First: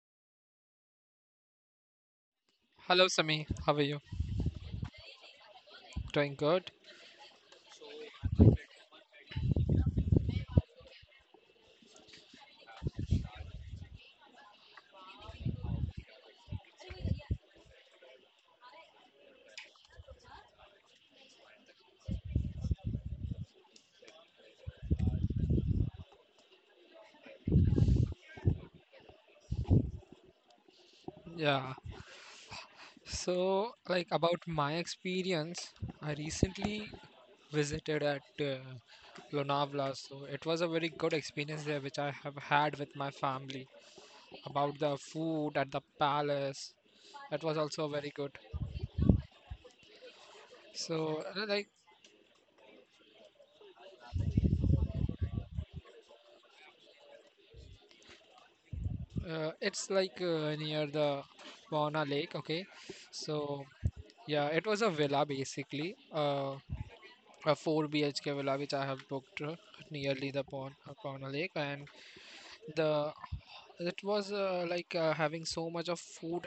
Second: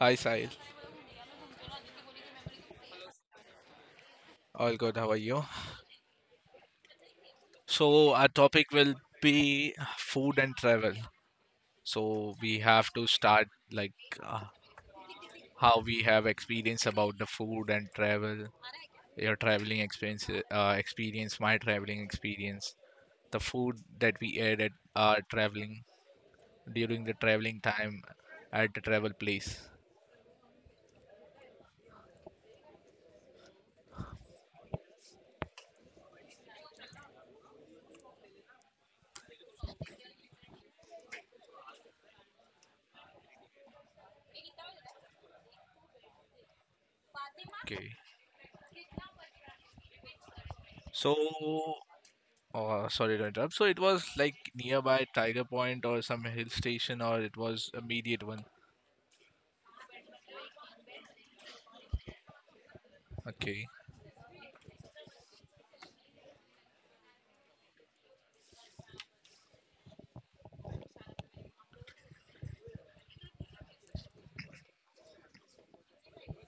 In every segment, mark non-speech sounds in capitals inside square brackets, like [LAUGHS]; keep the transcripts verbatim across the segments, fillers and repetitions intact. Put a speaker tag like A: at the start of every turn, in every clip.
A: Hi Sahil,
B: Hello, Sami. How are you?
A: all good. How are you?
B: Doing good?
A: So our topic will be food and travel. So we have to start like uh, how we have experience about the food and travel, your traveling experience, uh, experience, my traveling experience, the food that we ate at our traveling during the traveling time at the travel place.
B: Yeah. So, like about my experience, I recently visited at uh, Lonavala. So, it was a very good experience there, which I have had with my family. About the food at the palace, that was also
A: Okay.
B: very good.
A: So,
B: So, uh, like,
A: uh, sorry to interrupt. So it was like nearby Tiger Point or some hill station, or it was immediate one.
B: uh, it's like uh, near the Wauna Lake, okay? So,
A: Okay.
B: yeah, it was a villa basically. Uh, a four B H K villa which I have booked uh, nearly the Pon a Lake, and the it was uh, like uh, having so much of food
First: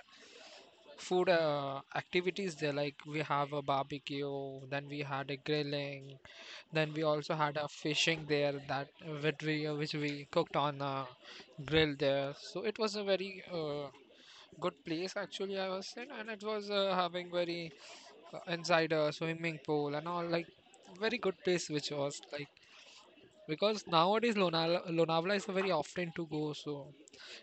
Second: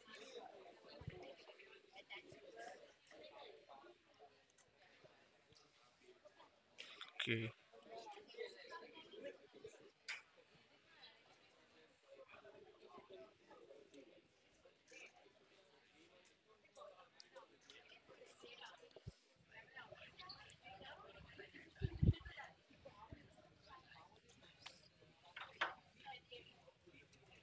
B: food uh, activities there, like we have a barbecue, then we had a grilling, then we also
A: Okay.
B: had a fishing there that which we uh, which we cooked on a grill there. So it was a very uh, good place actually I was in, and it was uh, having very uh, inside a swimming pool and all, like very good place. Which was like, because nowadays Lonavala, Lonavala is very often to go, so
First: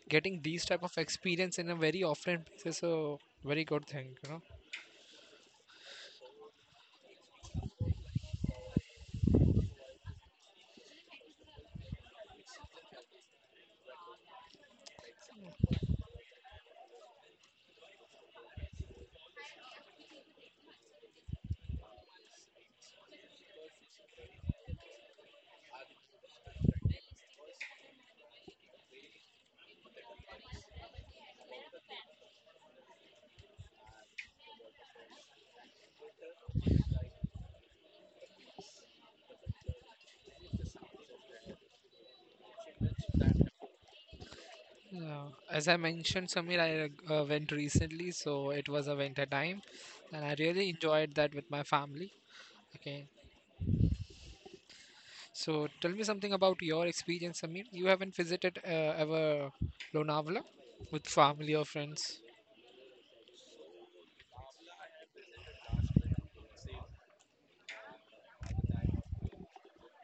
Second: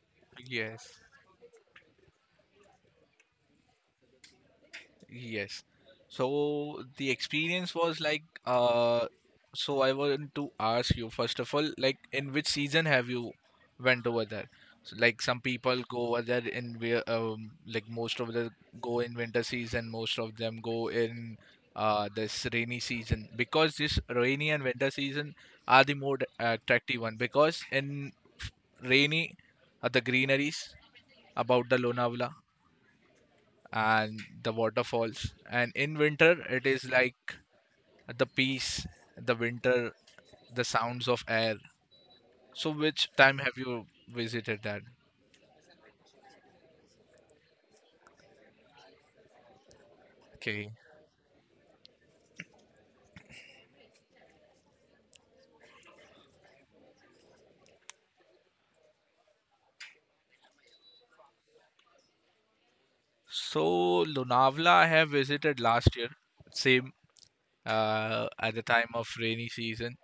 B: getting these type of
A: Yes.
B: experience in a very offline place is a very good thing. You
A: Yes. So the experience was like uh so I want to ask you first of all, like in which season have you went over there? So, like some people go over there in where um like most of them go in winter season, most of them go in uh this rainy season because this rainy and winter season are the more attractive one because in rainy are the greeneries about the Lonavala and the waterfalls. And in winter, it is like the peace, the winter, the sounds of air. So, which time have you visited that?
B: know uh, as I mentioned, Samir, I uh, went recently, so it was a winter time and I really
A: Okay.
B: enjoyed that with my family. Okay, so tell me something about your experience, Samir. You haven't visited uh, ever Lonavala with family or friends?
A: So, Lonavala, I have visited last year, same uh, at the time of rainy season.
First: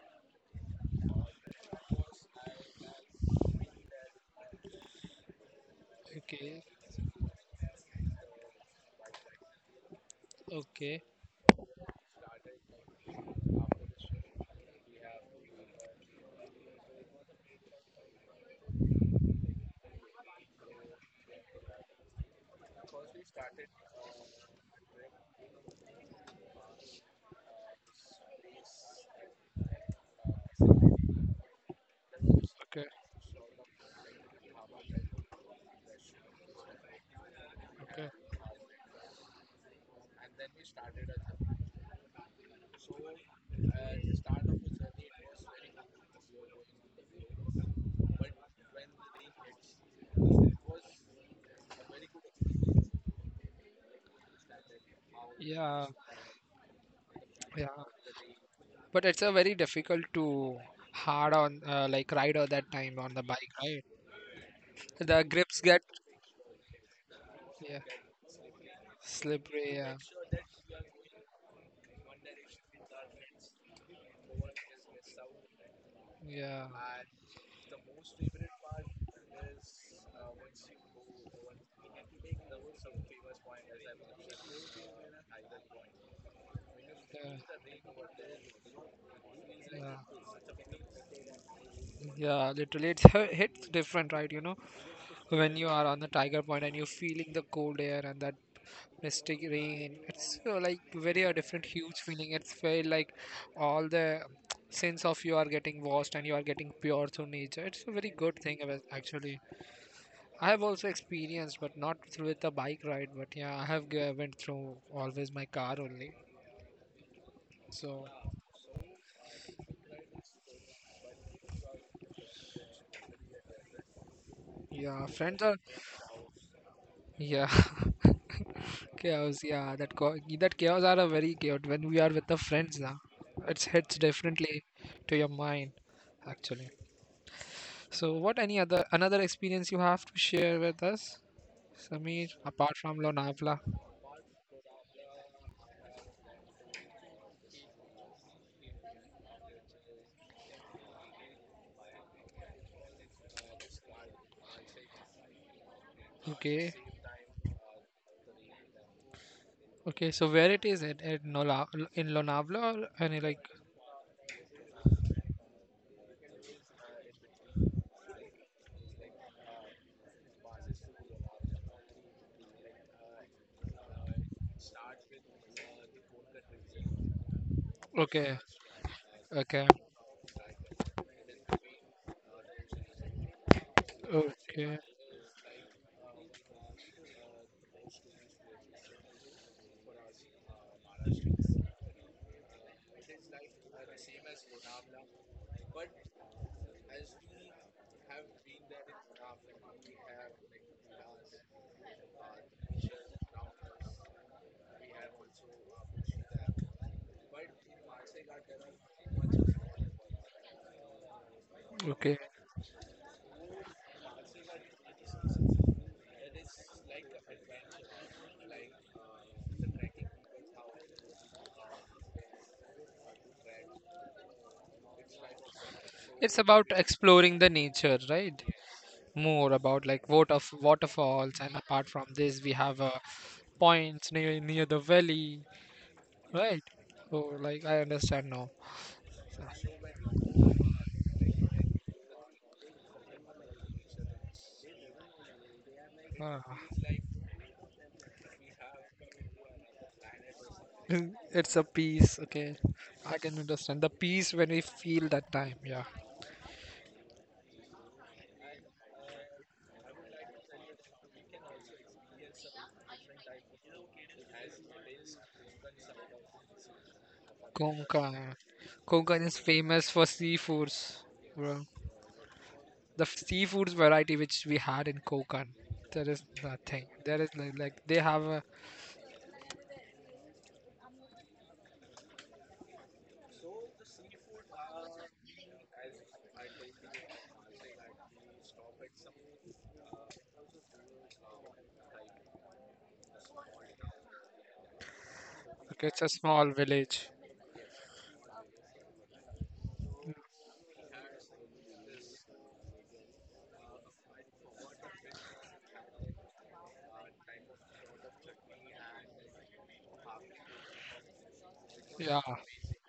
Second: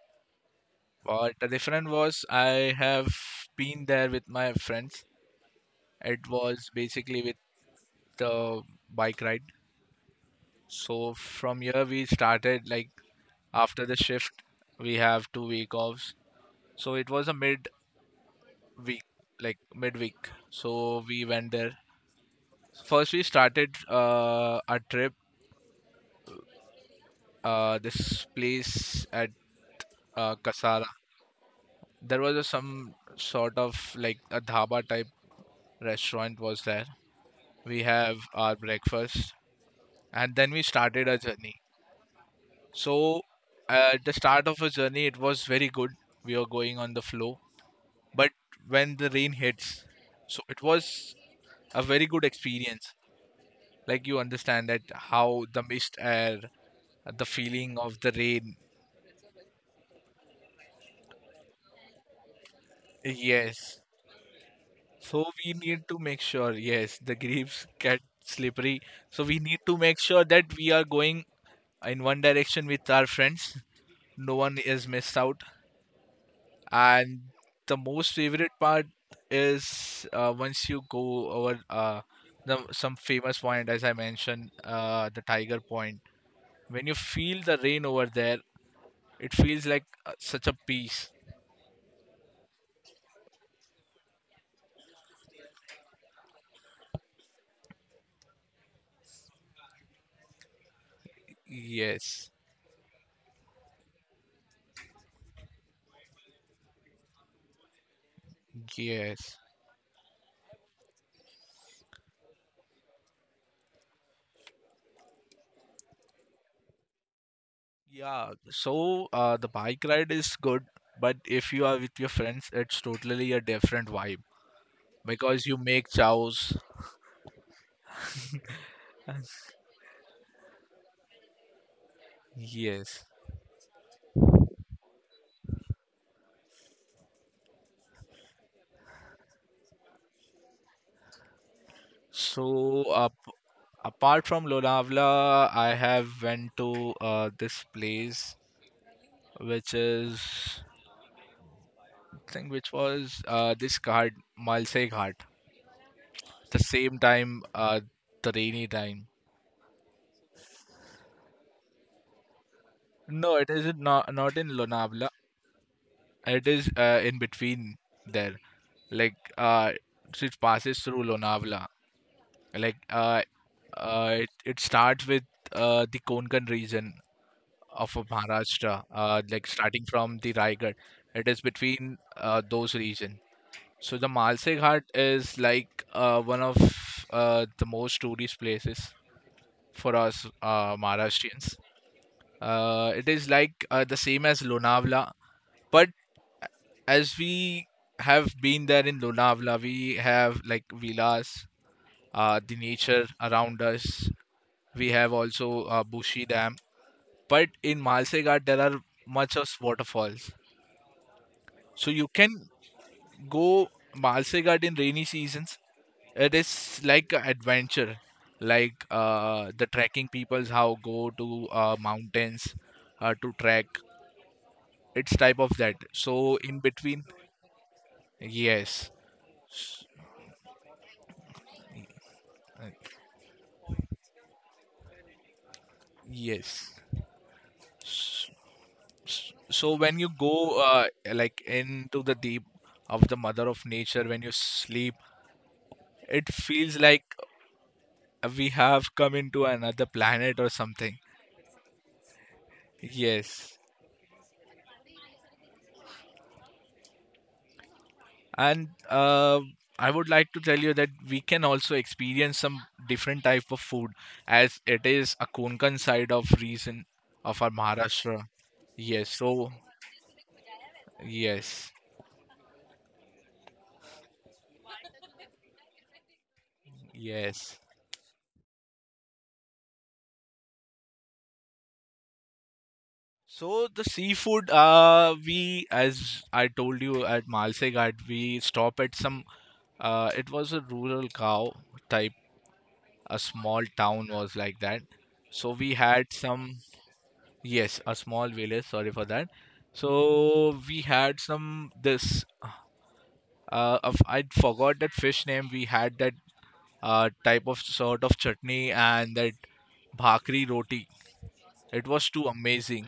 A: But the difference was I have been there with my friends. It
B: Okay.
A: was basically with the bike ride.
B: Okay.
A: So from here we started like after the shift we have two week offs. So it was a mid week, like midweek. So we went there. First, we started uh, our trip. Uh, this place at uh, Kasara. There was a,
B: Okay.
A: some sort of like a dhaba type restaurant was there. We have
B: Okay.
A: our breakfast, and then we started our journey. So at the start of our journey, it was very good. We were going on the flow, but when the rain hits, so it was a very good experience like you understand that how the
B: Yeah.
A: mist air the
B: Yeah,
A: feeling of the rain
B: but it's a very difficult to hard on uh, like ride or that time on the bike,
A: yes,
B: right? The
A: so we
B: grips get,
A: need to make sure yes, the leaves
B: yeah,
A: get slippery, so we need
B: slippery.
A: to
B: Yeah,
A: make sure that we are going in one direction with our friends, no one is missed out,
B: yeah,
A: and the most favorite part is uh, once you go over uh, the, some famous point as I mentioned uh, the tiger point, when you feel the
B: yeah.
A: rain over there it feels like uh,
B: Yeah.
A: such a peace.
B: Yeah, literally, it's hi- hits different, right? You know, when you are on the Tiger Point and you're feeling the cold air and that mystic rain, it's uh, like very a different, huge
A: Yes,
B: feeling. It's very like all the sense of you are getting washed and you are getting pure through nature. It's a very good thing, uh,
A: yes.
B: actually. I have also experienced, but not through with the bike ride. But yeah, I have g- went through always my car only. So,
A: Yeah, so uh, the bike ride is good, but if you are with your friends, it's totally a different vibe
B: yeah, friends
A: because
B: are,
A: you make chows.
B: yeah, [LAUGHS] chaos. Yeah, that co- that chaos are a very chaos when we are with the friends now.
A: Yes.
B: It hits differently to your mind actually. So, what any other another experience you have to share with us, Samir, apart
A: So
B: from
A: uh, p-
B: Lonavala?
A: apart from Lonavala, I have went to uh, this place which is I think which was uh, this Ghat, Malse Ghat. The
B: Okay,
A: same time, uh, the rainy time.
B: okay. So where it is it at Lola in Lonavala or any
A: No,
B: like?
A: it is not not in Lonavala. It is uh, in between there. Like uh, so it passes through Lonavala. Like uh, uh, it, it starts with uh, the Konkan region of uh,
B: Okay,
A: Maharashtra. Uh, like
B: okay,
A: starting from the Raigad, it is between uh, those region. So the Malse
B: okay,
A: Ghat is like uh, one of uh, the most tourist places for us uh, Maharashtrians. Uh, it is like uh, the same as Lonavala, but as we have been there in Lonavala, we have like villas, uh, the nature around us. We have also uh, Bushi Dam. But in Malsegaad, there are much of waterfalls. So you
B: okay.
A: can go Malsegaad in rainy seasons. It is like an adventure, like uh, the trekking peoples how go to uh, mountains uh, to trek. It's type of that. So
B: It's
A: in
B: about
A: between,
B: exploring the nature, right?
A: yes,
B: More
A: S-
B: about like water waterfalls, and apart from this we
A: uh,
B: have uh, points near near the valley, right?
A: yes.
B: So like I understand now.
A: So when you go uh, like into the deep of the mother of nature, when you sleep, it
B: Ah,
A: feels like we have come into another planet or something.
B: [LAUGHS] it's a peace, okay. I can
A: Yes.
B: understand the peace when we feel that time. Yeah.
A: And uh, I would like to tell you that we can also experience some different type of food as it is a Konkan side of region of our
B: Konkan.
A: Maharashtra. Yes.
B: Konkan is
A: So
B: famous for seafoods, bro.
A: yes,
B: The seafoods variety which we had in Konkan, there is nothing, there is like,
A: yes.
B: like they have a,
A: So the seafood, uh, we as I told you at Malsegad, we stop at some. Uh, it was a rural cow type. A small town was like that. So we
B: okay, it's a
A: had
B: small
A: some.
B: village.
A: Yes, a small village. Sorry for that. So we had some this. Uh, of- I forgot that fish name. We had that uh, type of sort of chutney and that bhakri roti. It was
B: Yeah.
A: too amazing.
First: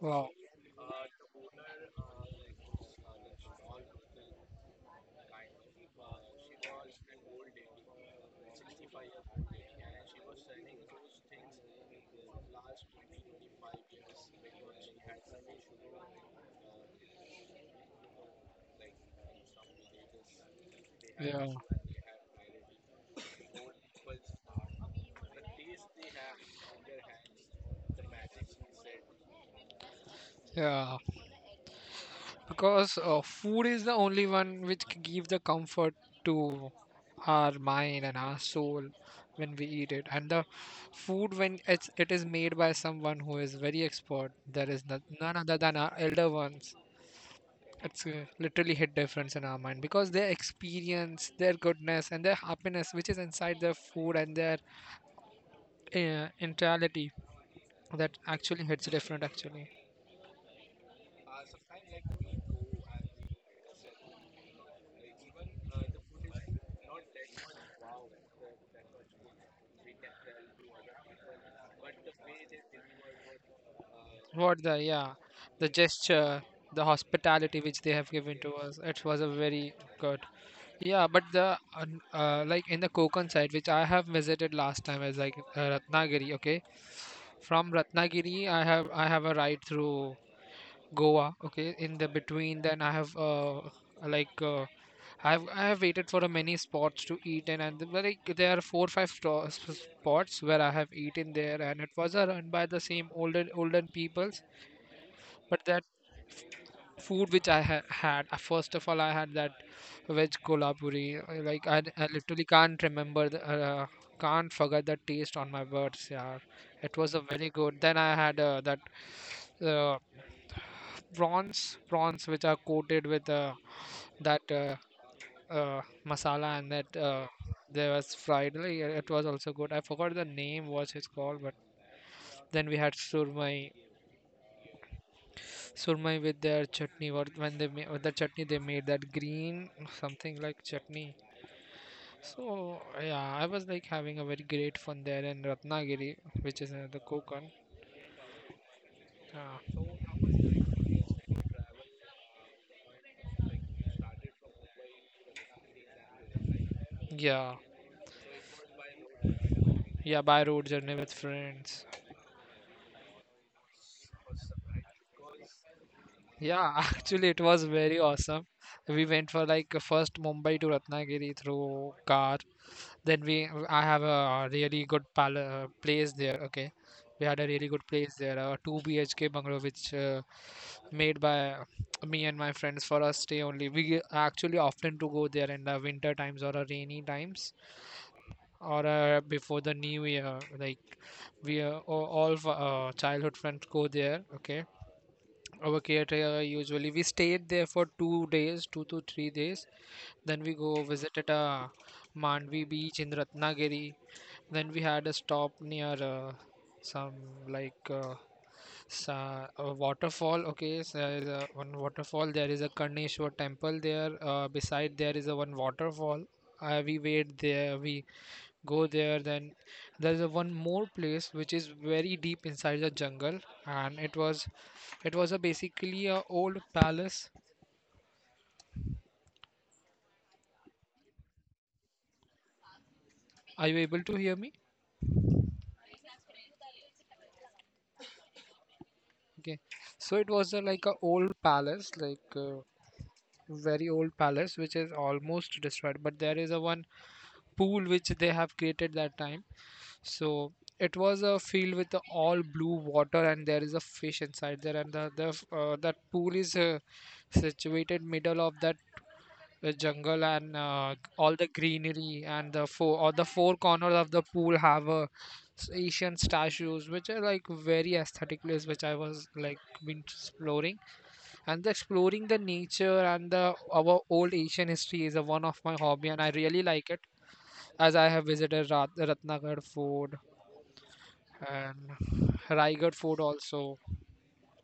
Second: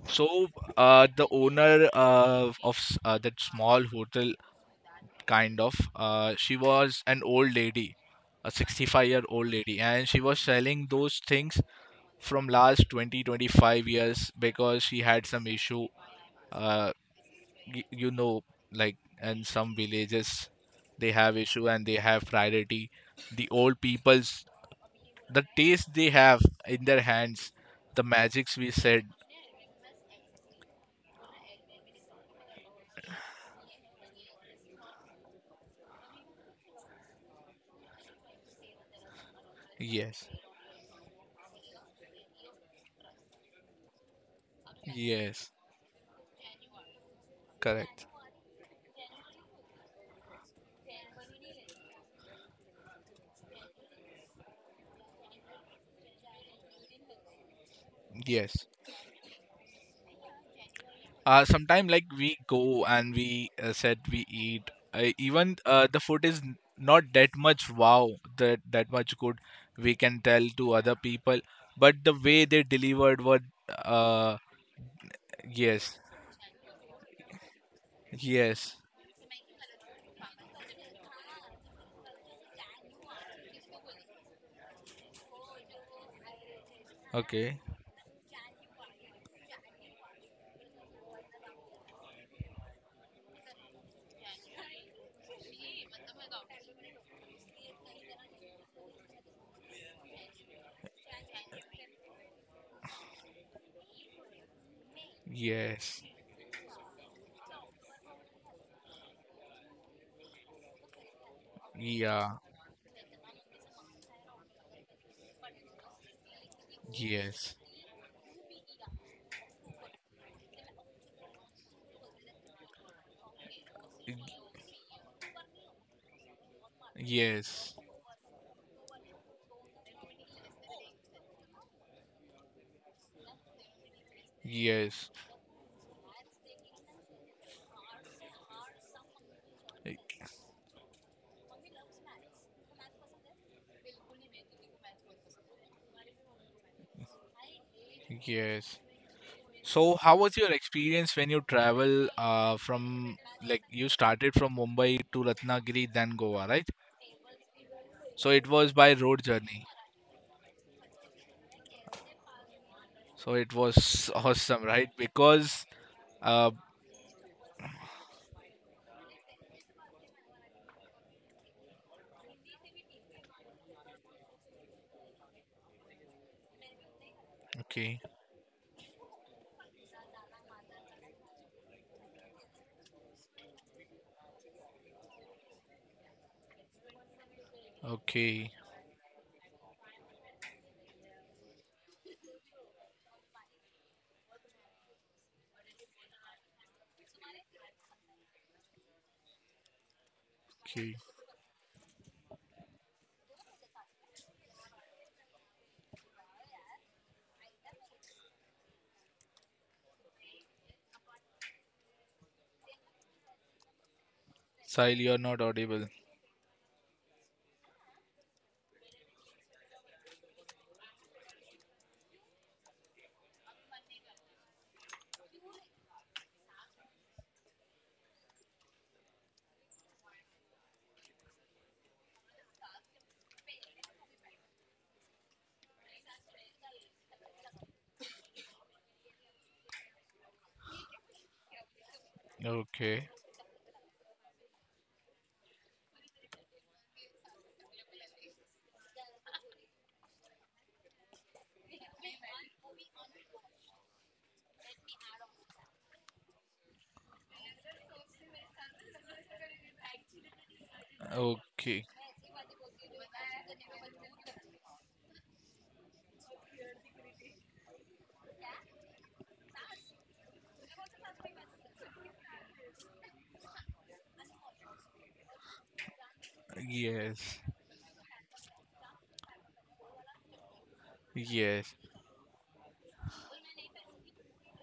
B: Wow.
A: So, uh, the owner uh, of s- uh, that small hotel, kind of, uh, she was an old lady, a sixty-five year old lady, and she was selling those things from last twenty, twenty-five years because she had some issue. Uh, y you know, like in some villages, they have
B: Yeah.
A: issue and they have priority. The old people's, the taste they have in their hands, the magics we said.
B: Yeah, because uh, food is the only one which c- give the comfort to our mind and our soul when we eat it.
A: Yes,
B: And the food when it's, it is made by someone who is very expert, there is no, none
A: yes,
B: other than our elder ones. It's
A: correct.
B: uh, literally hit difference in our mind, because their experience, their goodness and their happiness which is inside their food and their uh, entirety, that actually
A: Yes.
B: hits different actually.
A: Uh sometime like we go and we uh, said we eat uh, even uh, the food is n- not that much wow, that that much good we can tell to other people, but the way they delivered was uh
B: What the, yeah, the
A: yes,
B: gesture, the hospitality which they have given to
A: yes,
B: us. It was a very good. Yeah, but the un- uh, like in the Konkan side, which I have visited last time, is like uh, Ratnagiri. Okay,
A: okay,
B: from Ratnagiri, I have I have a ride through Goa. Okay, in the between, then I have uh, like uh, I have I have waited for a many spots to eat and and the- like there are four five sto- s- spots where I have eaten there, and it was a run by the same older olden peoples. But that
A: yes,
B: food which I ha- had. Uh, First of all, I had that veg kolhapuri. uh, Like I, I
A: yeah,
B: literally can't remember, the, uh, can't forget the taste on my words. Yeah, it was a very
A: yes,
B: good. Then I had uh, that uh, prawns, prawns which are coated with uh, that
A: Y-
B: uh, uh, masala, and that uh,
A: yes,
B: there was fried. Like, uh, it was also good. I forgot the name what it's called, but then we had surmai.
A: yes,
B: Surmai with their chutney, what when they made with the chutney, they made that green
A: Y-
B: something like chutney. So yeah, I was like having a very great fun there in Ratnagiri, which is another Konkan.
A: yes. So,
B: Yeah,
A: how was your experience when you travel uh, from like you started from Mumbai to Ratnagiri, then Goa, right?
B: yeah,
A: So it was by road journey.
B: yeah. By road journey with friends.
A: So it was [LAUGHS] awesome, right? Because uh,
B: Yeah, [LAUGHS] actually it was very awesome. We went for like a first Mumbai to Ratnagiri through car. Then we, I have a really good pal- uh, place there, okay? We had a really good
A: okay,
B: place there, a two BHK bungalow which uh, made by me and my friends for us stay only. We actually often to go there in the winter times or a rainy times,
A: okay,
B: or uh, before the new year. Like we uh, all all of, uh, childhood friends go there, okay, over Cater. Usually we stayed there for two days, two to three days. Then we go
A: okay.
B: visited at uh, Mandvi beach in Ratnagiri. Then we had a stop near uh, some like uh, sa- a waterfall. Okay, so there is a one waterfall. There is a Karneshwar temple there. Uh, beside
A: Sahil,
B: there
A: you're
B: is a
A: not
B: one
A: audible.
B: waterfall. Uh, we wait there. We go there, then there is a one more place which is very deep inside the jungle, and it was, it was a basically a old palace. Are you able to hear me? Okay, so it was a, like a old palace, like uh,
A: Okay,
B: very old palace which is almost destroyed, but there is a one pool which they have created that time. So it was a field with the all blue water, and there is a fish inside there. And the, the uh, that pool is uh, situated middle of that the jungle and uh, all the
A: okay.
B: greenery, and the four or the four corners of the pool have a s- Asian statues, which are like very aesthetic place, which I was like been exploring. And the exploring the nature and the our old Asian history is a one of my hobby, and I really like it.
A: Yes,
B: As I have visited Rat- Ratnagar Fort
A: yes,
B: and Raigad Fort also.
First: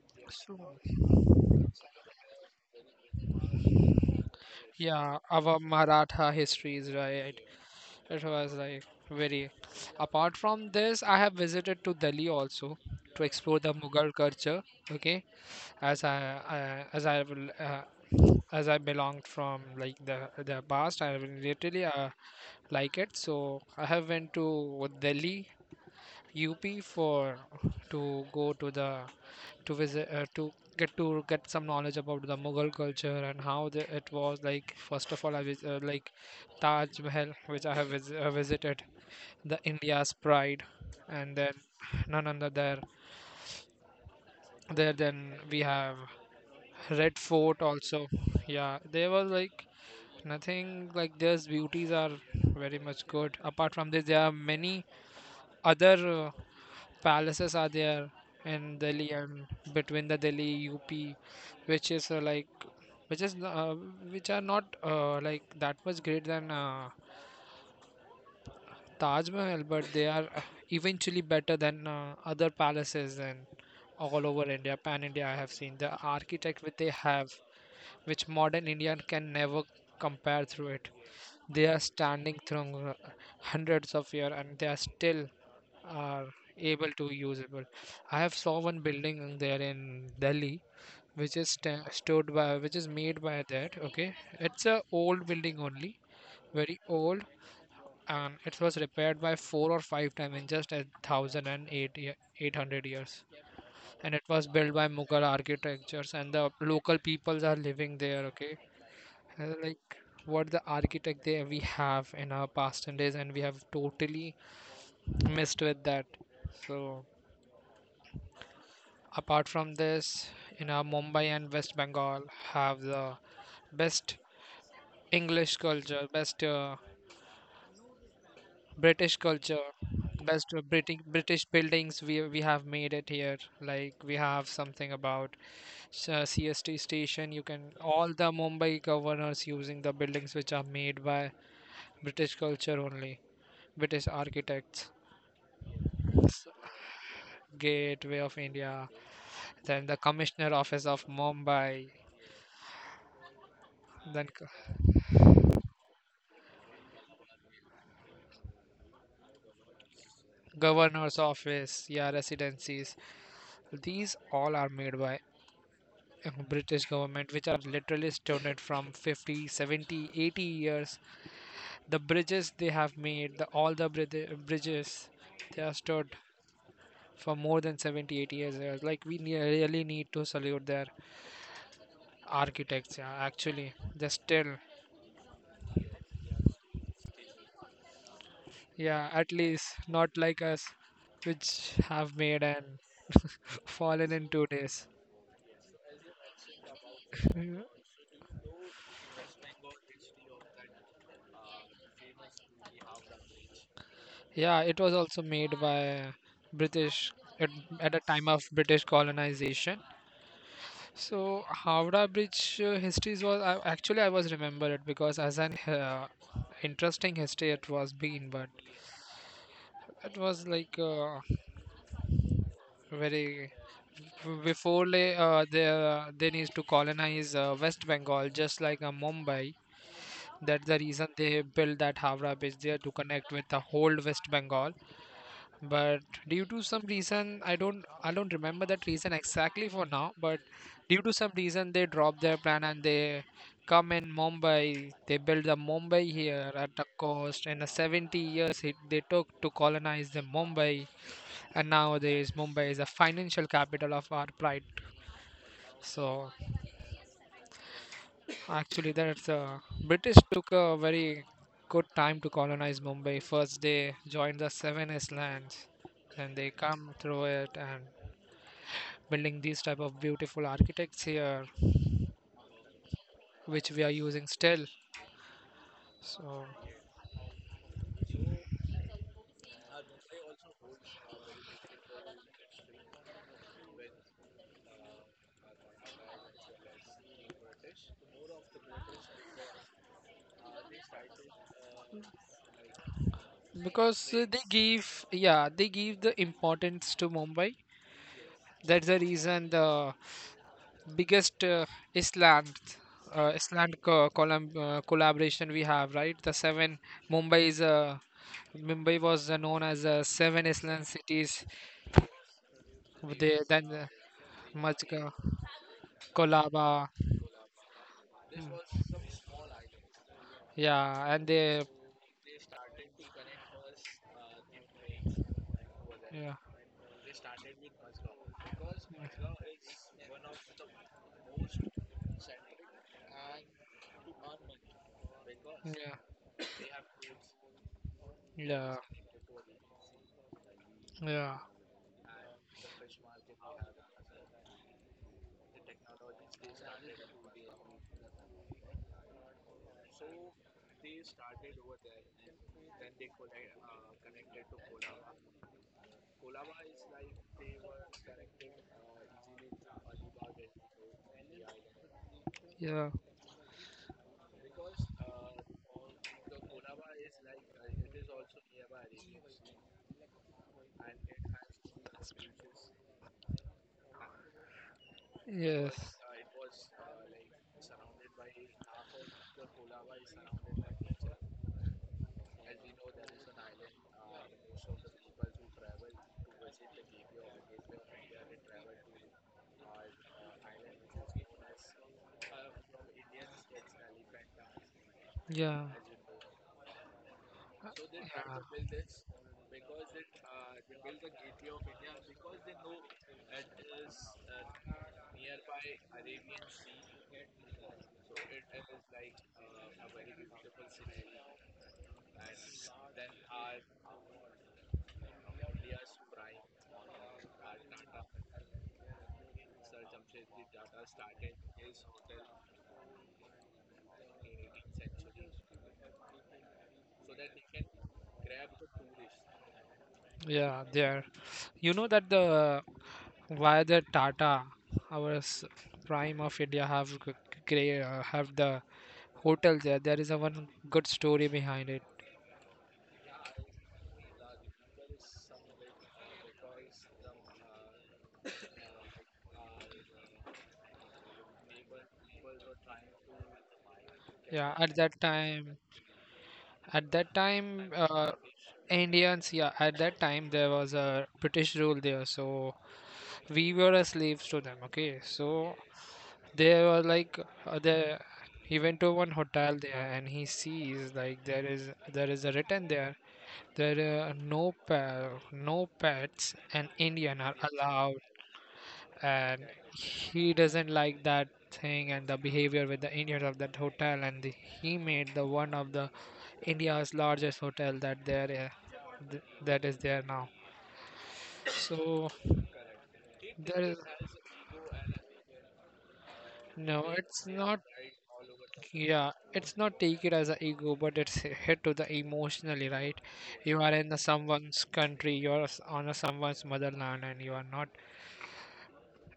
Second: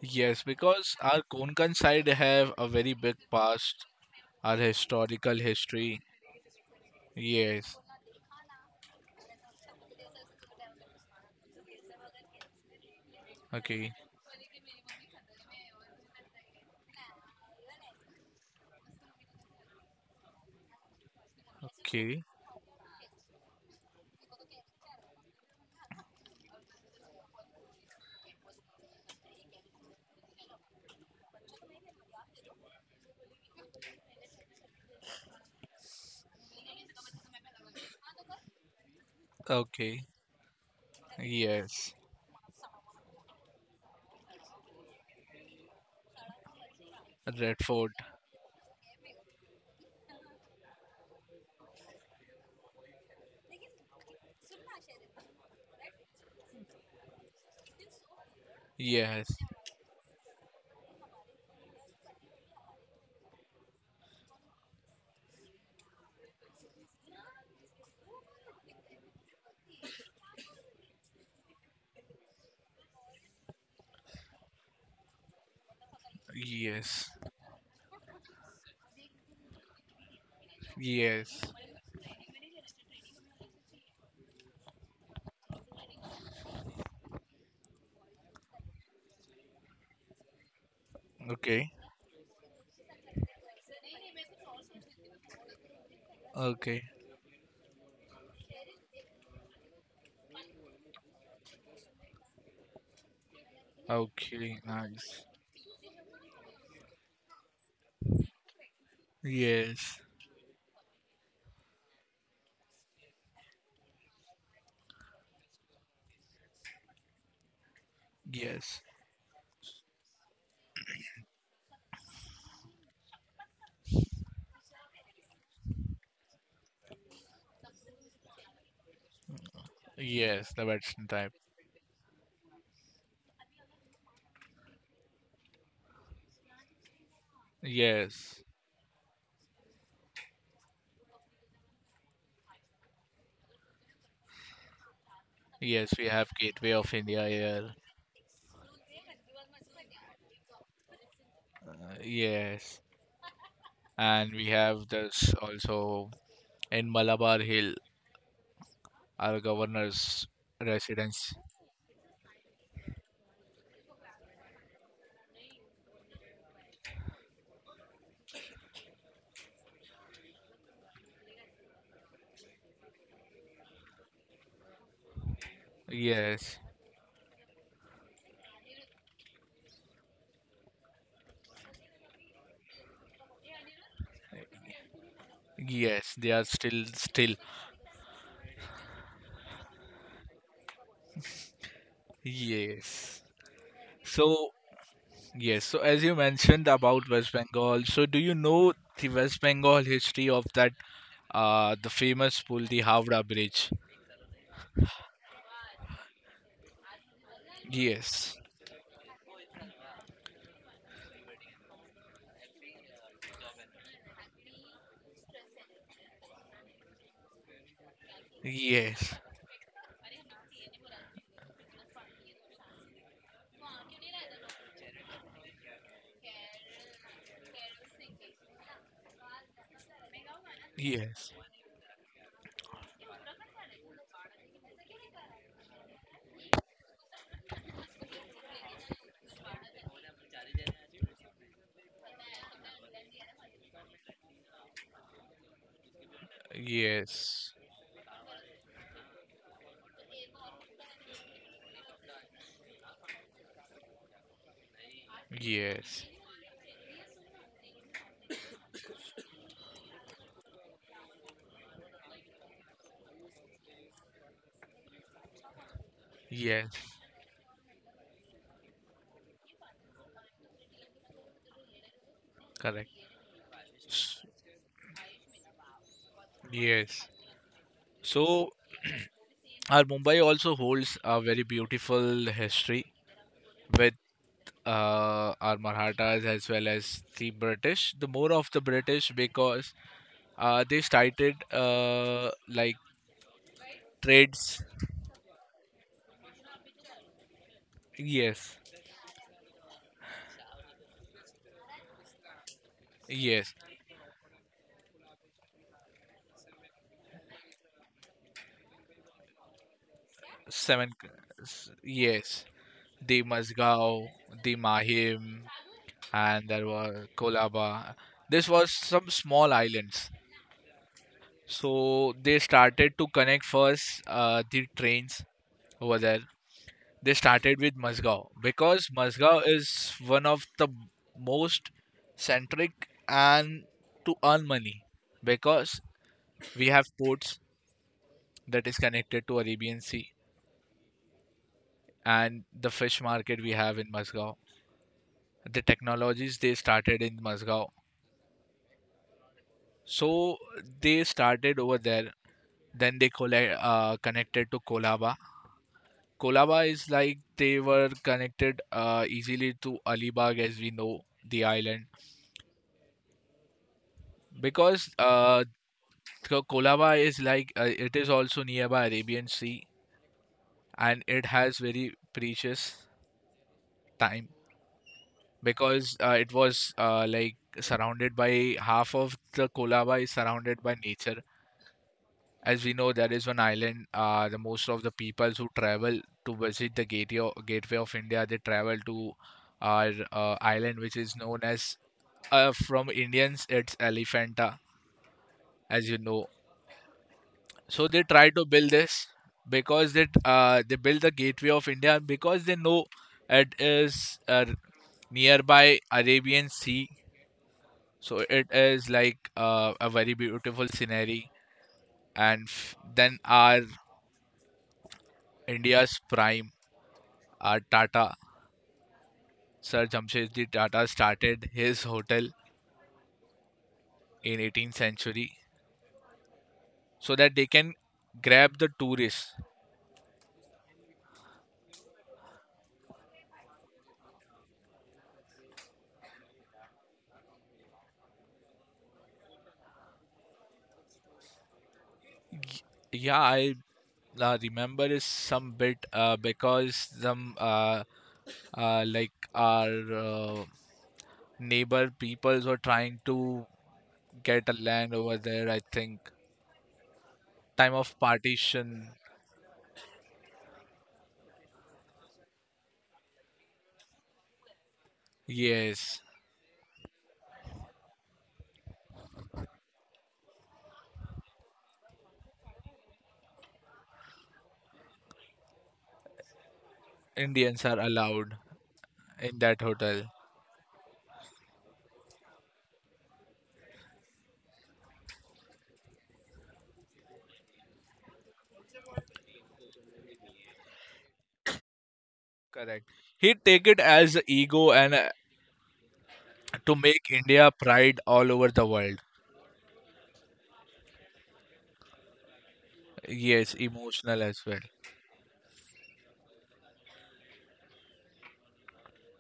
A: yes.
B: So
A: Because our Konkan side have a very big past, our
B: yeah,
A: historical
B: our
A: history.
B: Maratha history is right.
A: Yes.
B: It was like very. Apart from this, I have visited to Delhi also to explore the
A: Okay,
B: Mughal culture. Okay, as I, I as I will uh, as I belonged from like the the past, I really uh,
A: okay,
B: like it. So I have went to Delhi U P for to go to the to visit uh, to get to get some knowledge about the Mughal culture and how the, it was like. First of all, I vis- uh, like Taj Mahal, which I have vis- uh, visited, the
A: okay.
B: India's pride, and then
A: Yes.
B: none other there. There, then we have Red
A: Red
B: Fort
A: Fort.
B: also. Yeah, there was like nothing like this. Beauties are very much good. Apart from this, there are many other uh, palaces are there in Delhi
A: Yes.
B: and between the Delhi U P, which is uh, like which is uh, which are not uh, like that much great than uh, Taj Mahal, but they are uh, eventually better than uh, other palaces. And all over India, pan India, I have seen the architect which they
A: Yes.
B: have, which modern Indian can never compare through it.
A: Yes.
B: They are standing through uh, hundreds of years, and they are still are able to usable. I have saw one building there in Delhi, which is
A: Okay.
B: sta- stood by, which is made by that. Okay, it's a old building only, very
A: Okay.
B: old, and it was repaired by four or five times in just a thousand and eight ye- eight hundred years, and it was
A: Okay.
B: built by
A: Nice.
B: mughal architectures, and the local peoples are living there, okay. Uh, like
A: Yes.
B: what the architect there we have in our past and days, and we have totally missed with that. So
A: Yes.
B: apart from this, in our Mumbai and West Bengal have the best english culture, best uh, British culture. Best
A: Yes.
B: the
A: The
B: British
A: Western type.
B: British buildings we we have made it here. Like we have something about s- uh, C S T station. You can all the
A: Yes.
B: Mumbai governors using the buildings which are made by British culture only. British architects,
A: Yes. We have Gateway of India here.
B: Gateway of India, then the Commissioner Office of Mumbai,
A: Uh, yes.
B: then
A: And
B: c-
A: we have this also in Malabar Hill, our governor's
B: Governor's
A: residence.
B: Office, yeah, residencies. These all are made by uh, British government, which are literally stoned from fifty, seventy, eighty years. The bridges they have made, the, all the brid- bridges, they are stood
A: Yes.
B: for more than seventy, eighty years. Like, we ne- really need to salute their architects, yeah, actually. They're still,
A: Yes. They are still, still.
B: yeah, at least not like us, which have made and
A: Yes.
B: [LAUGHS] fallen in two
A: So
B: days.
A: yes, so as you mentioned about West Bengal,
B: [LAUGHS]
A: so do you know the West Bengal history of that uh the famous pull, the Howrah Bridge?
B: Yeah, it was also made by British at, at a time
A: Yes.
B: of British colonization. So Howrah Bridge uh, histories was I, actually I was remember it because as an uh, interesting history it was been, but
A: Yes.
B: it was like uh, very before they uh, they uh, they need to colonize uh, West Bengal just like uh, Mumbai. That's the reason
A: Yes.
B: they built that Howrah Bridge there to connect with the whole West Bengal, but due to some reason i don't i don't remember that reason exactly for now, but due to some reason they drop their plan and they come in Mumbai, they build the Mumbai here at a cost,
A: Yes.
B: and the seventy years it, they took to colonize the Mumbai. And nowadays Mumbai is a financial capital of our pride.
A: Yes.
B: So actually that's uh, British took a very good time to colonize Mumbai. First they joined the seven islands, then they
A: Yes.
B: come through it and building these type of beautiful architects here,
A: Correct.
B: which we are
A: S-
B: using still. So
A: Yes. So our Mumbai also holds a very beautiful history with uh, our Marathas as well as the British. The more of the British because uh, they started uh, like
B: because uh, they
A: trades.
B: give yeah, they give the importance to Mumbai.
A: Yes,
B: That's the reason the biggest uh, island uh,
A: yes.
B: island co- column, uh, collaboration we have, right? The seven... mumbai is a Mumbai was uh, known as uh, seven island
A: Seven. c-
B: cities.
A: s- Yes, the
B: They then uh,
A: Mazgao, the
B: Majga,
A: Mahim, and there
B: Kolaba.
A: was Kolaba.
B: Hmm.
A: This was some small islands.
B: Yeah, and they,
A: So they started to connect first uh, the trains over there.
B: yeah.
A: They started with Mazgao because Mazgao is one of the most centric and to earn money because we have ports that is
B: Yeah,
A: connected to Arabian Sea
B: yeah,
A: and the fish market we have in Muscat. The technologies they started in Muscat. So they started over there. Then they colla- uh, connected to Kolaba. Kolaba is like they were connected uh, easily to Alibag as we know the island
B: yeah, yeah,
A: because uh, Ko- Kolaba is like uh, it is also nearby Arabian Sea and it has very precious time
B: yes,
A: because uh, it was uh, like surrounded by half of the Kolaba is surrounded by nature. As we know, that is one island. Uh, the most of the peoples who travel to visit the gateway of, gateway of India, they travel to our uh, island, which is known as uh, from Indians, it's Elephanta,
B: yeah.
A: as you know. So they try to build this because they uh, they build the gateway of India because they know it is uh, nearby Arabian Sea. So it is like uh, a very beautiful scenery. And f then our India's prime, our Tata, Sir Jamshedji Tata started his hotel in eighteenth century so that they can grab the tourists.
B: Yeah, there. You know that the why the Tata, our s- prime of India, have g- gray uh, have the hotel there. There is a one good story behind it.
A: Yeah, I uh, remember is some bit uh, because some uh, uh, like our uh, neighbor peoples were trying to get a
B: Yeah, at
A: land
B: that
A: over there,
B: time
A: I think.
B: At that
A: Time
B: time,
A: of
B: uh,
A: partition.
B: Indians, yeah, at that time there was a British rule there, so we were a slaves to them. Okay, so
A: Yes.
B: they were like uh, the. He went to one hotel there, and he sees like there is there is a written there. There are no pa- no pets, and Indian are
A: Indians are
B: allowed,
A: allowed in
B: and
A: that hotel.
B: he doesn't like that thing and the behavior with the Indians of that hotel, and the, he made the one of the India's largest hotel that there uh, th- that is there now. So
A: Correct. He
B: there
A: take it
B: is,
A: as ego and uh, to
B: no,
A: make
B: it's
A: India
B: not,
A: pride all over the world.
B: yeah, it's not take it as a ego, but it's hit to the emotionally, right?
A: Yes,
B: You are in the
A: emotional as well.
B: someone's country, you're s- on a someone's motherland and you are not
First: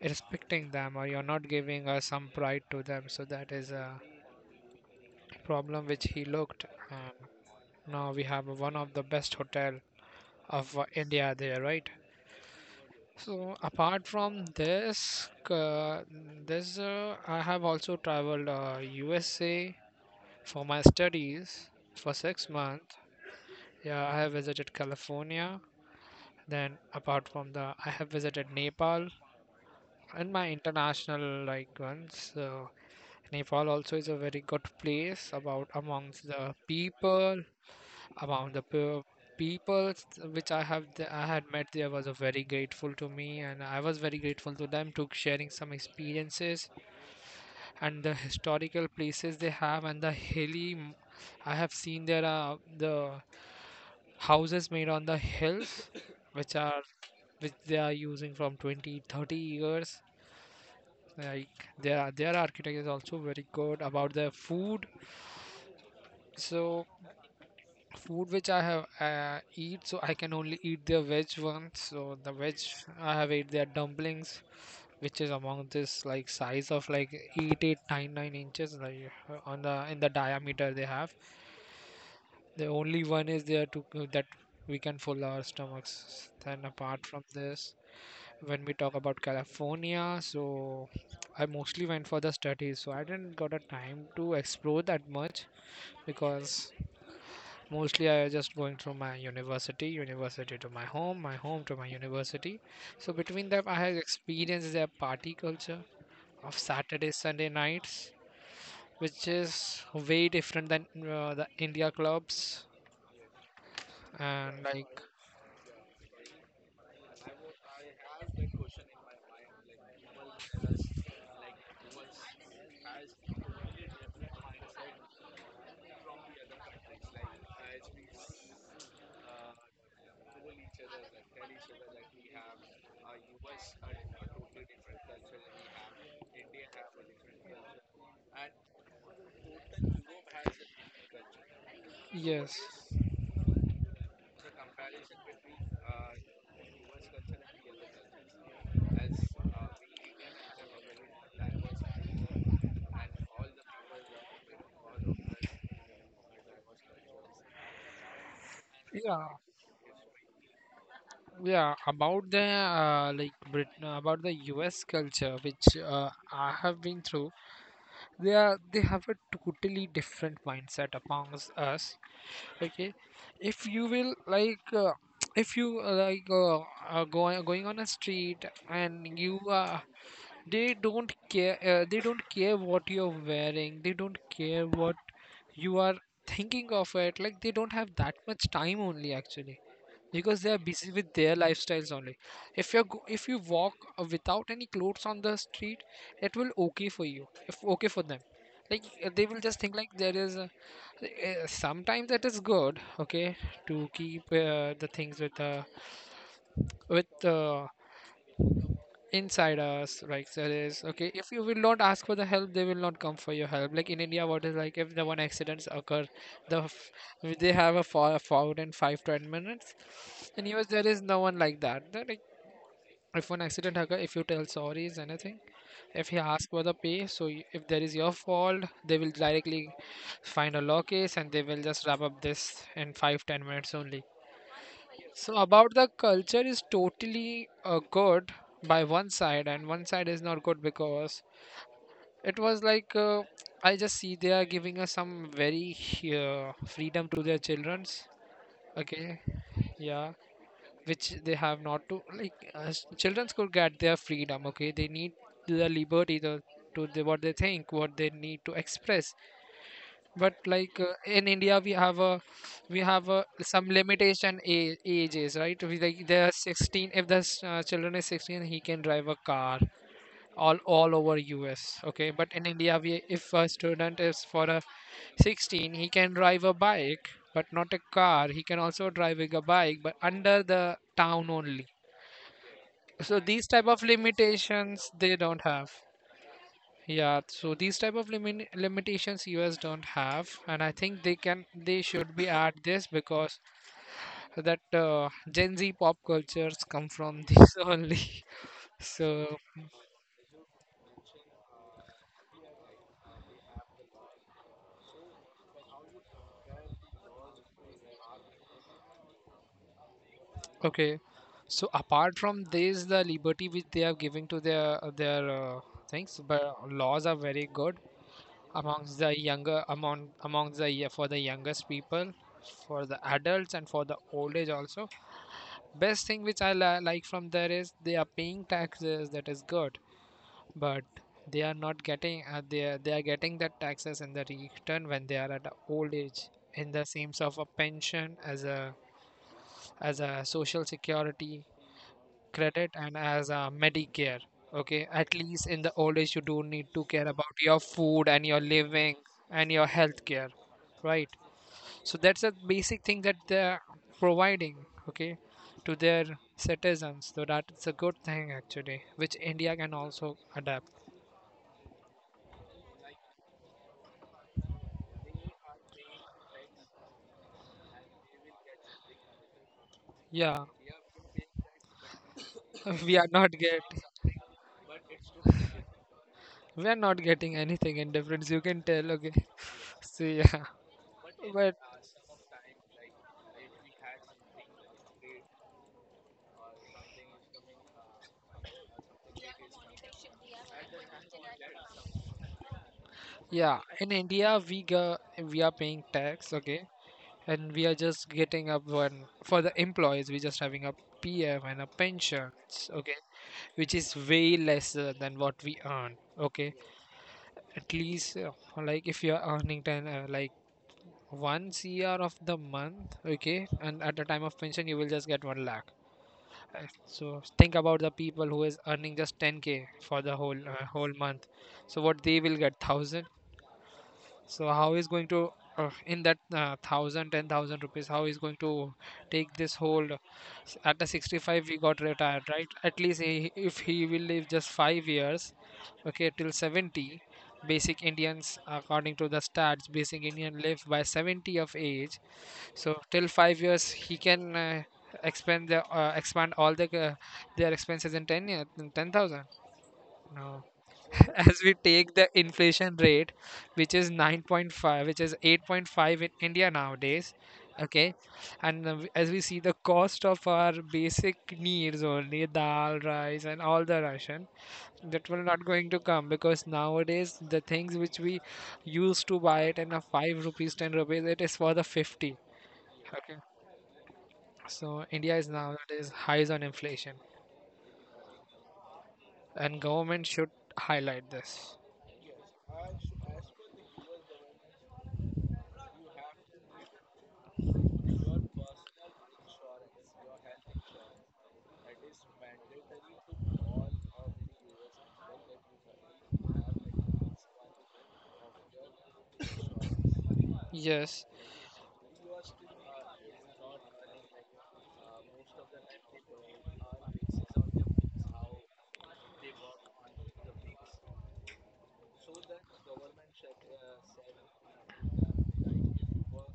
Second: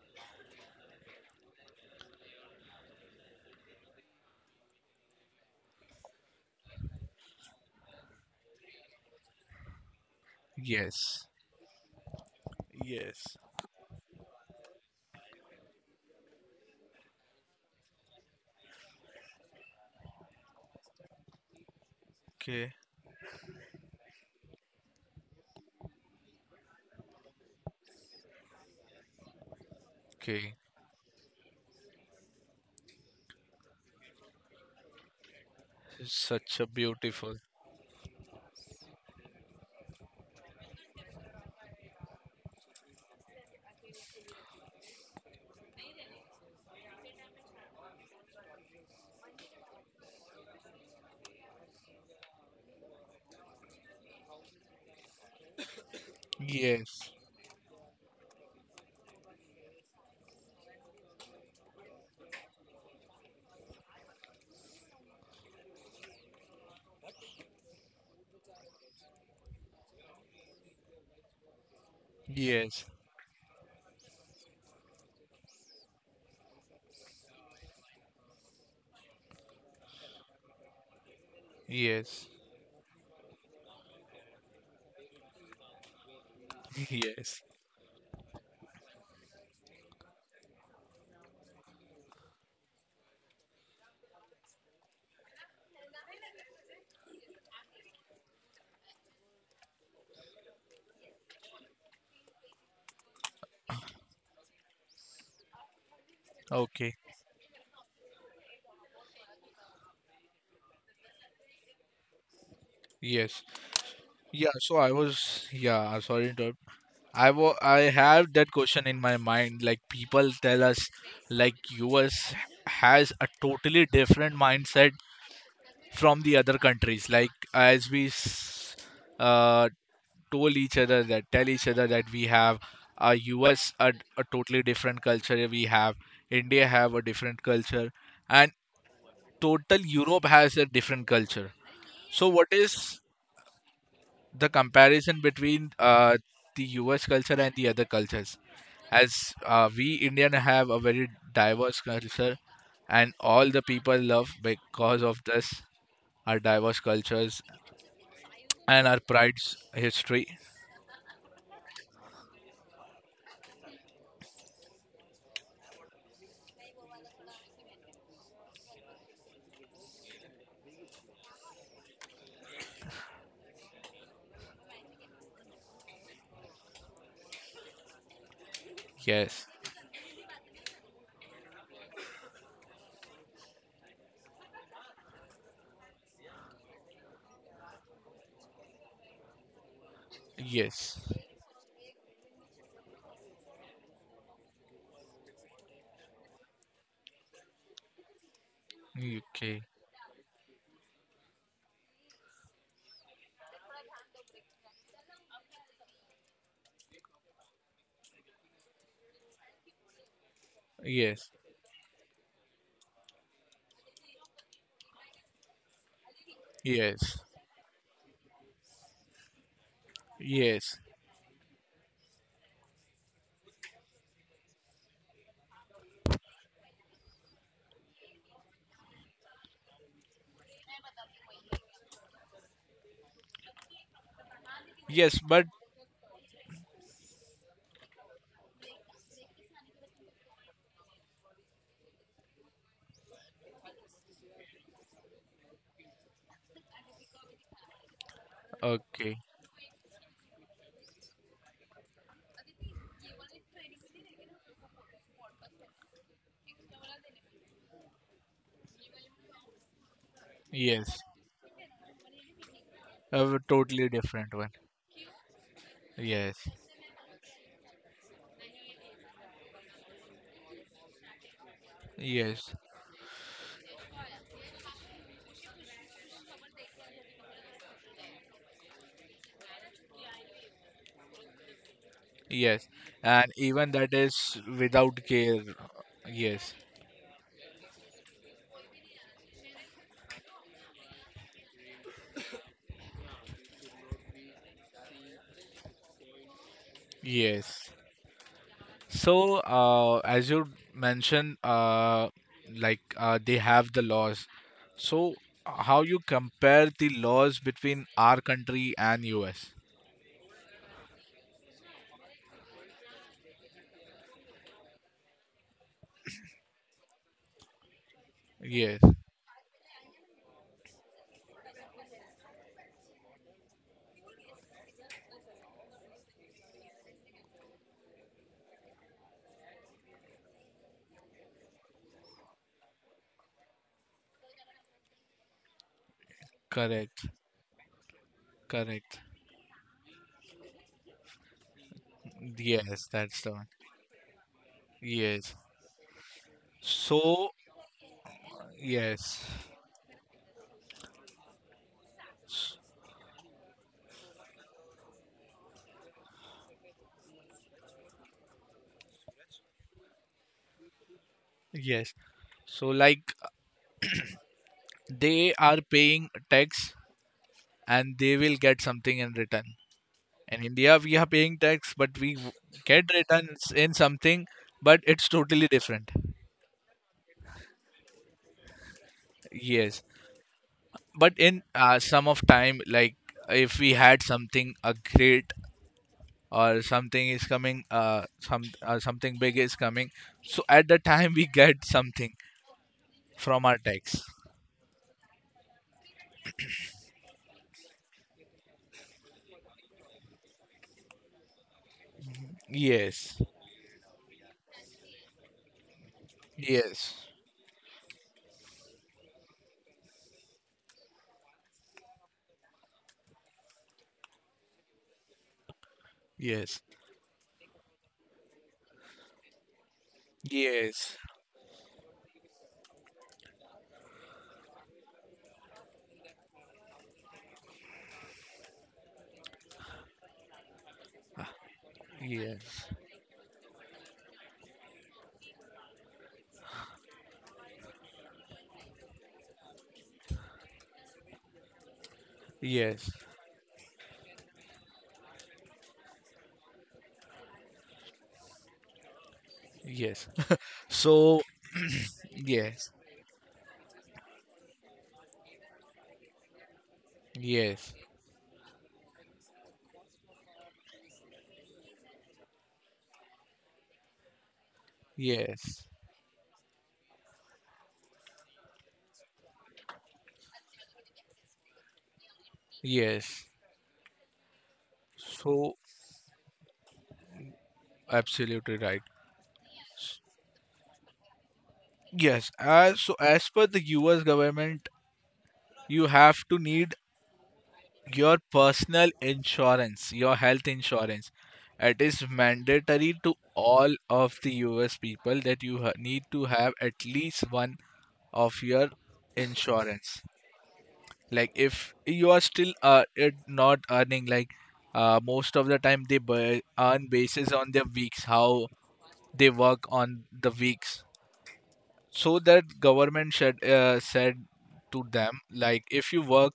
B: respecting them or you're not giving uh, some pride to them, so that is a problem which he looked. And now we have one of the best hotel of uh,
A: Yes.
B: India there, right?
A: Yes.
B: So apart from this, uh, this uh, I have also traveled uh, U S A for my studies for six
A: Okay.
B: months. Yeah, I have visited California. Then apart from the, I have visited Nepal in my
A: Okay.
B: international like ones. So Nepal also is a very good place about amongst the
A: Such a beautiful.
B: people among the pe- people which I have th- I had met there was a very grateful to me, and I was very grateful to them to sharing some experiences, and the historical places they have, and the hilly m- I have seen there are the houses made on the hills [COUGHS] which are
A: Yes.
B: which they are using from twenty thirty years. Like their their architect is also very good about their food. So food which I have uh, eat, so I can only eat their veg ones. So the veg
A: Yes.
B: I have ate their dumplings, which is among this like size of like eight, eight, nine, nine inches like uh, on the in the diameter they have.
A: Yes.
B: The only one is there to that we can fill our stomachs. Then
A: [LAUGHS]
B: apart from
A: Yes.
B: this, when we talk about California, so I mostly went for the studies, so I didn't got a time to explore that much because mostly i just going through my university university to my home my home to my university. So between them I have experienced their party culture of
A: Okay.
B: Saturday Sunday nights, which is way different than uh, the India clubs
A: Yes. Yeah,
B: and
A: so I
B: like.
A: was, yeah, I'm sorry to interrupt. I wa I have that question in my mind. Like people tell us, like U S has a totally different mindset from the other countries. Like as we s- uh, told each other that tell each other that we have a U S a, a totally different culture. We have India have a different culture, and total Europe has a different culture. So what
B: Yes.
A: is the comparison between uh, the U S culture and the other cultures. As uh, we Indian have a very diverse culture, and all the people love because of this our diverse cultures and our
B: Yeah,
A: pride's history.
B: yeah about the uh, like Britain, about the US culture which uh, i have been through, they are they have a totally different mindset amongst us, okay? If you will like uh, [TSK] if you uh, like uh, are going going on a street and you
A: Yes,
B: uh, they don't care uh, they don't care what you're wearing, they don't care what you are thinking of it. Like they don't have that much time only actually because they are busy
A: yes,
B: with their lifestyles only. If you if you walk uh, without any clothes on the street, it will okay for you if okay for them. Like uh, they will just
A: okay,
B: think like there is a, uh, sometimes it is good, okay, to keep uh, the things with uh, with uh, inside us. Like there is okay,
A: yes,
B: if you will not ask for the help, they will not come for your help. Like in India what is like if the one accidents occur, the f-
A: yes,
B: they have a fall forward in five to ten minutes. In US
A: yes,
B: there is no one like that. They're like if one accident occur, if you tell sorries anything, if you ask for the pay, so y- if there is your fault, they will directly find a law case and they will just wrap up this in five ten minutes only.
A: yes,
B: So
A: but
B: about the culture is totally uh, good by one side, and one side is not good because it was like uh, I just see they are giving us some very uh, freedom to their childrens.
A: okay,
B: Okay, yeah, which they have not to like. Uh, childrens could get their freedom. Okay, they need the liberty to to the, what they think, what they need to express, but like uh,
A: yes,
B: in India we have a we have a,
A: a
B: some
A: totally different
B: limitation
A: one.
B: a- ages, right. We, like there are
A: Yes,
B: sixteen, if the s- uh, children is sixteen he can drive a car all all over US, okay. But in
A: yes,
B: India we, if a student is for a sixteen he can drive a bike but not a car. He can also driving a bike but under the town only.
A: yes,
B: So
A: and
B: these type
A: even
B: of
A: that is
B: limitations
A: without
B: they don't
A: care.
B: have.
A: Yes,
B: Yeah, so these type of limin limitations U S don't have, and I think they can they should be at this because that uh, Gen Z pop cultures come from this [LAUGHS]
A: yes.
B: only. So
A: So, uh, as you mentioned, uh, like uh, they have the laws. So, how you compare the laws between our country and U S?
B: okay, so apart from this, the liberty which they are giving to their their uh, things, but laws are very good
A: Yes,
B: amongst the younger among amongst the, yeah, for the youngest people, for the adults and for the old age also. Best thing which I li- like from there is they are paying taxes. That is good, but they are not getting. Uh, they are, they are getting that taxes in the return when they are at a old age. In the
A: correct,
B: sense of a pension as a
A: correct.
B: as a social security credit
A: Yes,
B: and
A: that's
B: as
A: the one.
B: a Medicare. Okay, at
A: Yes.
B: least in the old age you don't need to care
A: So,
B: about your food and your living
A: yes,
B: and your health care, right? So that's a basic thing that they're providing, okay, to their citizens. So that's a good thing actually, which India can also adapt.
A: yes. So, like they are paying tax and they will get something in return.
B: Yeah,
A: In India, we are paying tax, but we w-
B: [LAUGHS]
A: get
B: we are not
A: returns
B: get
A: in something, but it's totally different.
B: we are not getting anything in difference. You can tell, okay. [LAUGHS]
A: Yes,
B: So yeah,
A: but in
B: but
A: uh, some of time, like if we had something a great or something is coming, uh, some uh, something big is coming, so at the time we get something from our
B: yeah, in
A: tax.
B: India we go, we are paying tax, okay, and we are just getting up one for the employees we're just having a pm and a pension, okay,
A: Yes,
B: which is way lesser than what we earn, okay.
A: yes,
B: At least uh, like if you're earning ten uh, like one cr of the month, okay, and at the time of pension you will just get one lakh. Uh,
A: yes,
B: so think about the people who is earning just ten k for the whole uh, whole
A: yes,
B: month. So what they will get, one thousand. So how is going to uh, in that uh, thousand ten thousand rupees? How is going to take this hold? S- At the sixty five, we got retired, right?
A: yes,
B: At least he, if he will live just five years, okay, till seventy. Basic Indians, according to the stats, basic Indian live by seventy of age. So
A: yes,
B: till five years, he can uh, expand the uh, expand all the uh, their expenses in ten year, in ten thousand.
A: yes.
B: No.
A: [LAUGHS]
B: [LAUGHS]
A: So
B: As we take the inflation
A: yes,
B: rate, which is nine point five, which is eight point five in India nowadays,
A: yes,
B: okay. And uh, as we see the cost of our basic needs, only dal rice and all the ration, that will not going
A: yes,
B: to come because nowadays the things which we used to buy it in a five rupees ten rupees, it is for the fifty, okay.
A: yes.
B: So India is
A: So
B: nowadays highs on inflation,
A: absolutely right.
B: and
A: S-
B: government should highlight this.
A: Yes, as so as per the U S government, you have to need your personal insurance, your health insurance. It is mandatory to all of the U S people that you ha- need to have at least one of your insurance.
B: Yes.
A: Like if you are still uh, it not earning, like uh, most of the time they bu- earn basis on their weeks, how they work on the weeks, so that government should uh, said to them, like if you work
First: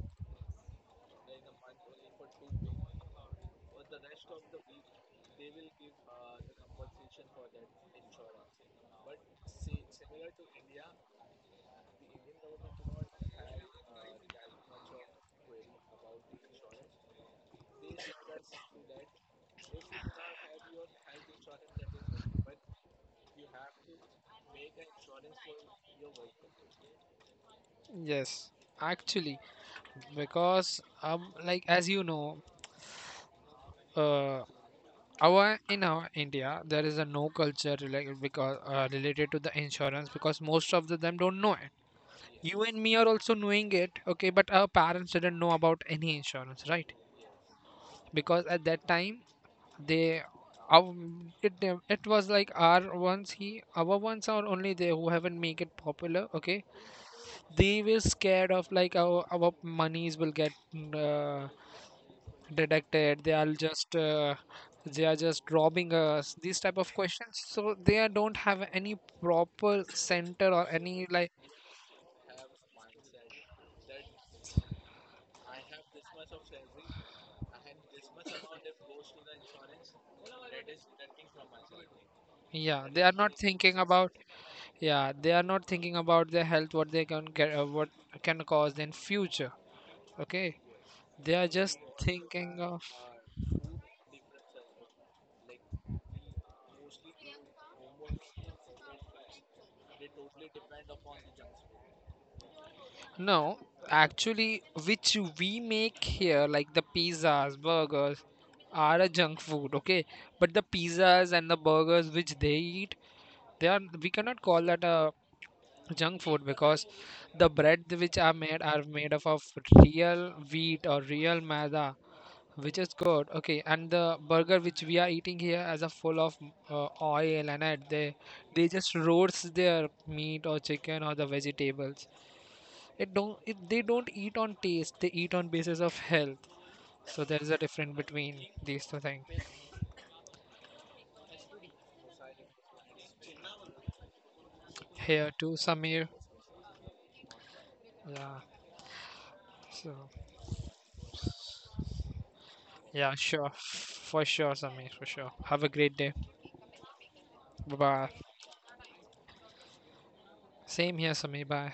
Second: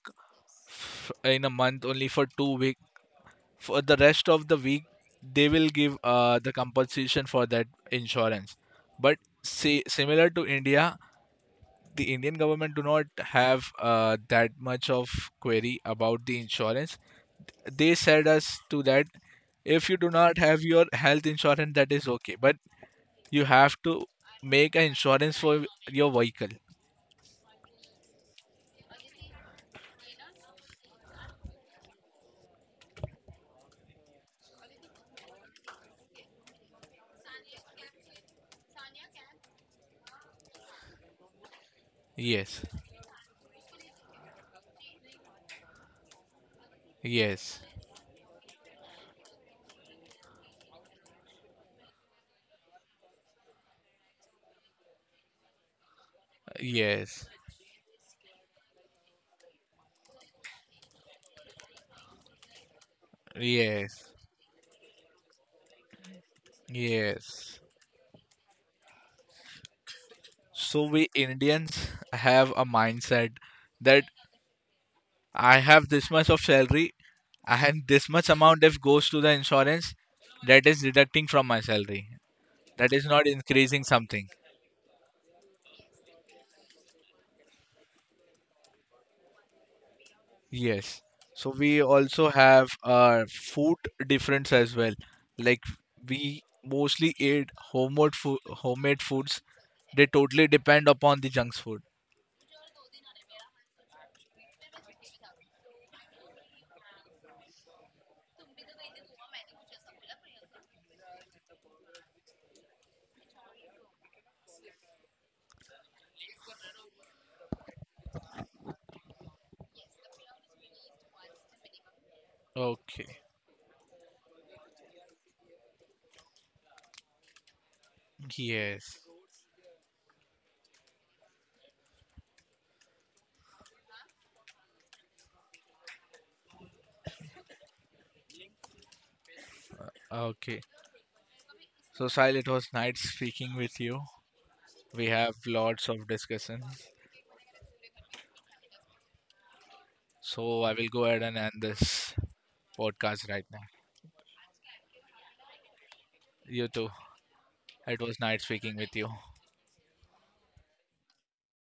A: f- in a month only for two week, for the rest of the week they will give uh, the compensation for that insurance, but say similar to india, the indian government do not have uh, that much of query about the insurance. They said us to that if you do not have your health insurance that is okay, but you have to make an insurance for your vehicle.
B: Yes, actually, because um like as you know, uh our in our India there is a no culture like because uh, related to the insurance because most of the them don't know it.
A: Yes,
B: You and me are also knowing it, okay? But our parents didn't know about any insurance, right?
A: yes,
B: Because at that time they our, it it was like our ones, he our ones are only they who haven't make it popular, okay?
A: yes,
B: They were scared of like our our monies will get uh, detected, they are just
A: yes,
B: uh, they are just robbing us, these type of questions,
A: yes.
B: so they are, don't have any proper center or
A: So
B: any
A: we
B: like,
A: Indians have a mindset that I have this much of salary and this much amount if goes to the insurance that is deducting from my salary.
B: yeah
A: That
B: they
A: is
B: are
A: not
B: not thinking
A: increasing
B: about,
A: something.
B: yeah they are not thinking about their health, what they can get uh, what can cause in future, okay.
A: Yes.
B: They are
A: So
B: just
A: we also
B: thinking
A: have
B: of.
A: uh, food difference as well. Like we mostly eat homemade food, homemade foods. They totally depend upon the junk food.
B: No, actually, which we make here, like the pizzas, burgers, are a junk food, okay? But the pizzas and the burgers which they eat, they are we cannot call that a junk food because the bread which are made are made up of real wheat or real maida, which is
A: Okay.
B: good, okay? And the burger which we are eating here as a full of uh, oil, and uh, they they just
A: Yes.
B: roast their meat or chicken or the vegetables. It don't. It, they don't eat on taste. They eat on basis of health. So there is a difference between these two things.
A: Okay. So, Sahil, it was nice speaking with you. We
B: Here
A: have
B: too,
A: lots of
B: Samir.
A: discussion.
B: Yeah. So
A: So, I will go ahead and end this
B: yeah,
A: podcast right
B: sure,
A: now.
B: for sure, Samir, for sure. Have a great day.
A: You too.
B: Bye
A: It was
B: bye.
A: nice speaking with you.
B: Same here, Samir. Bye.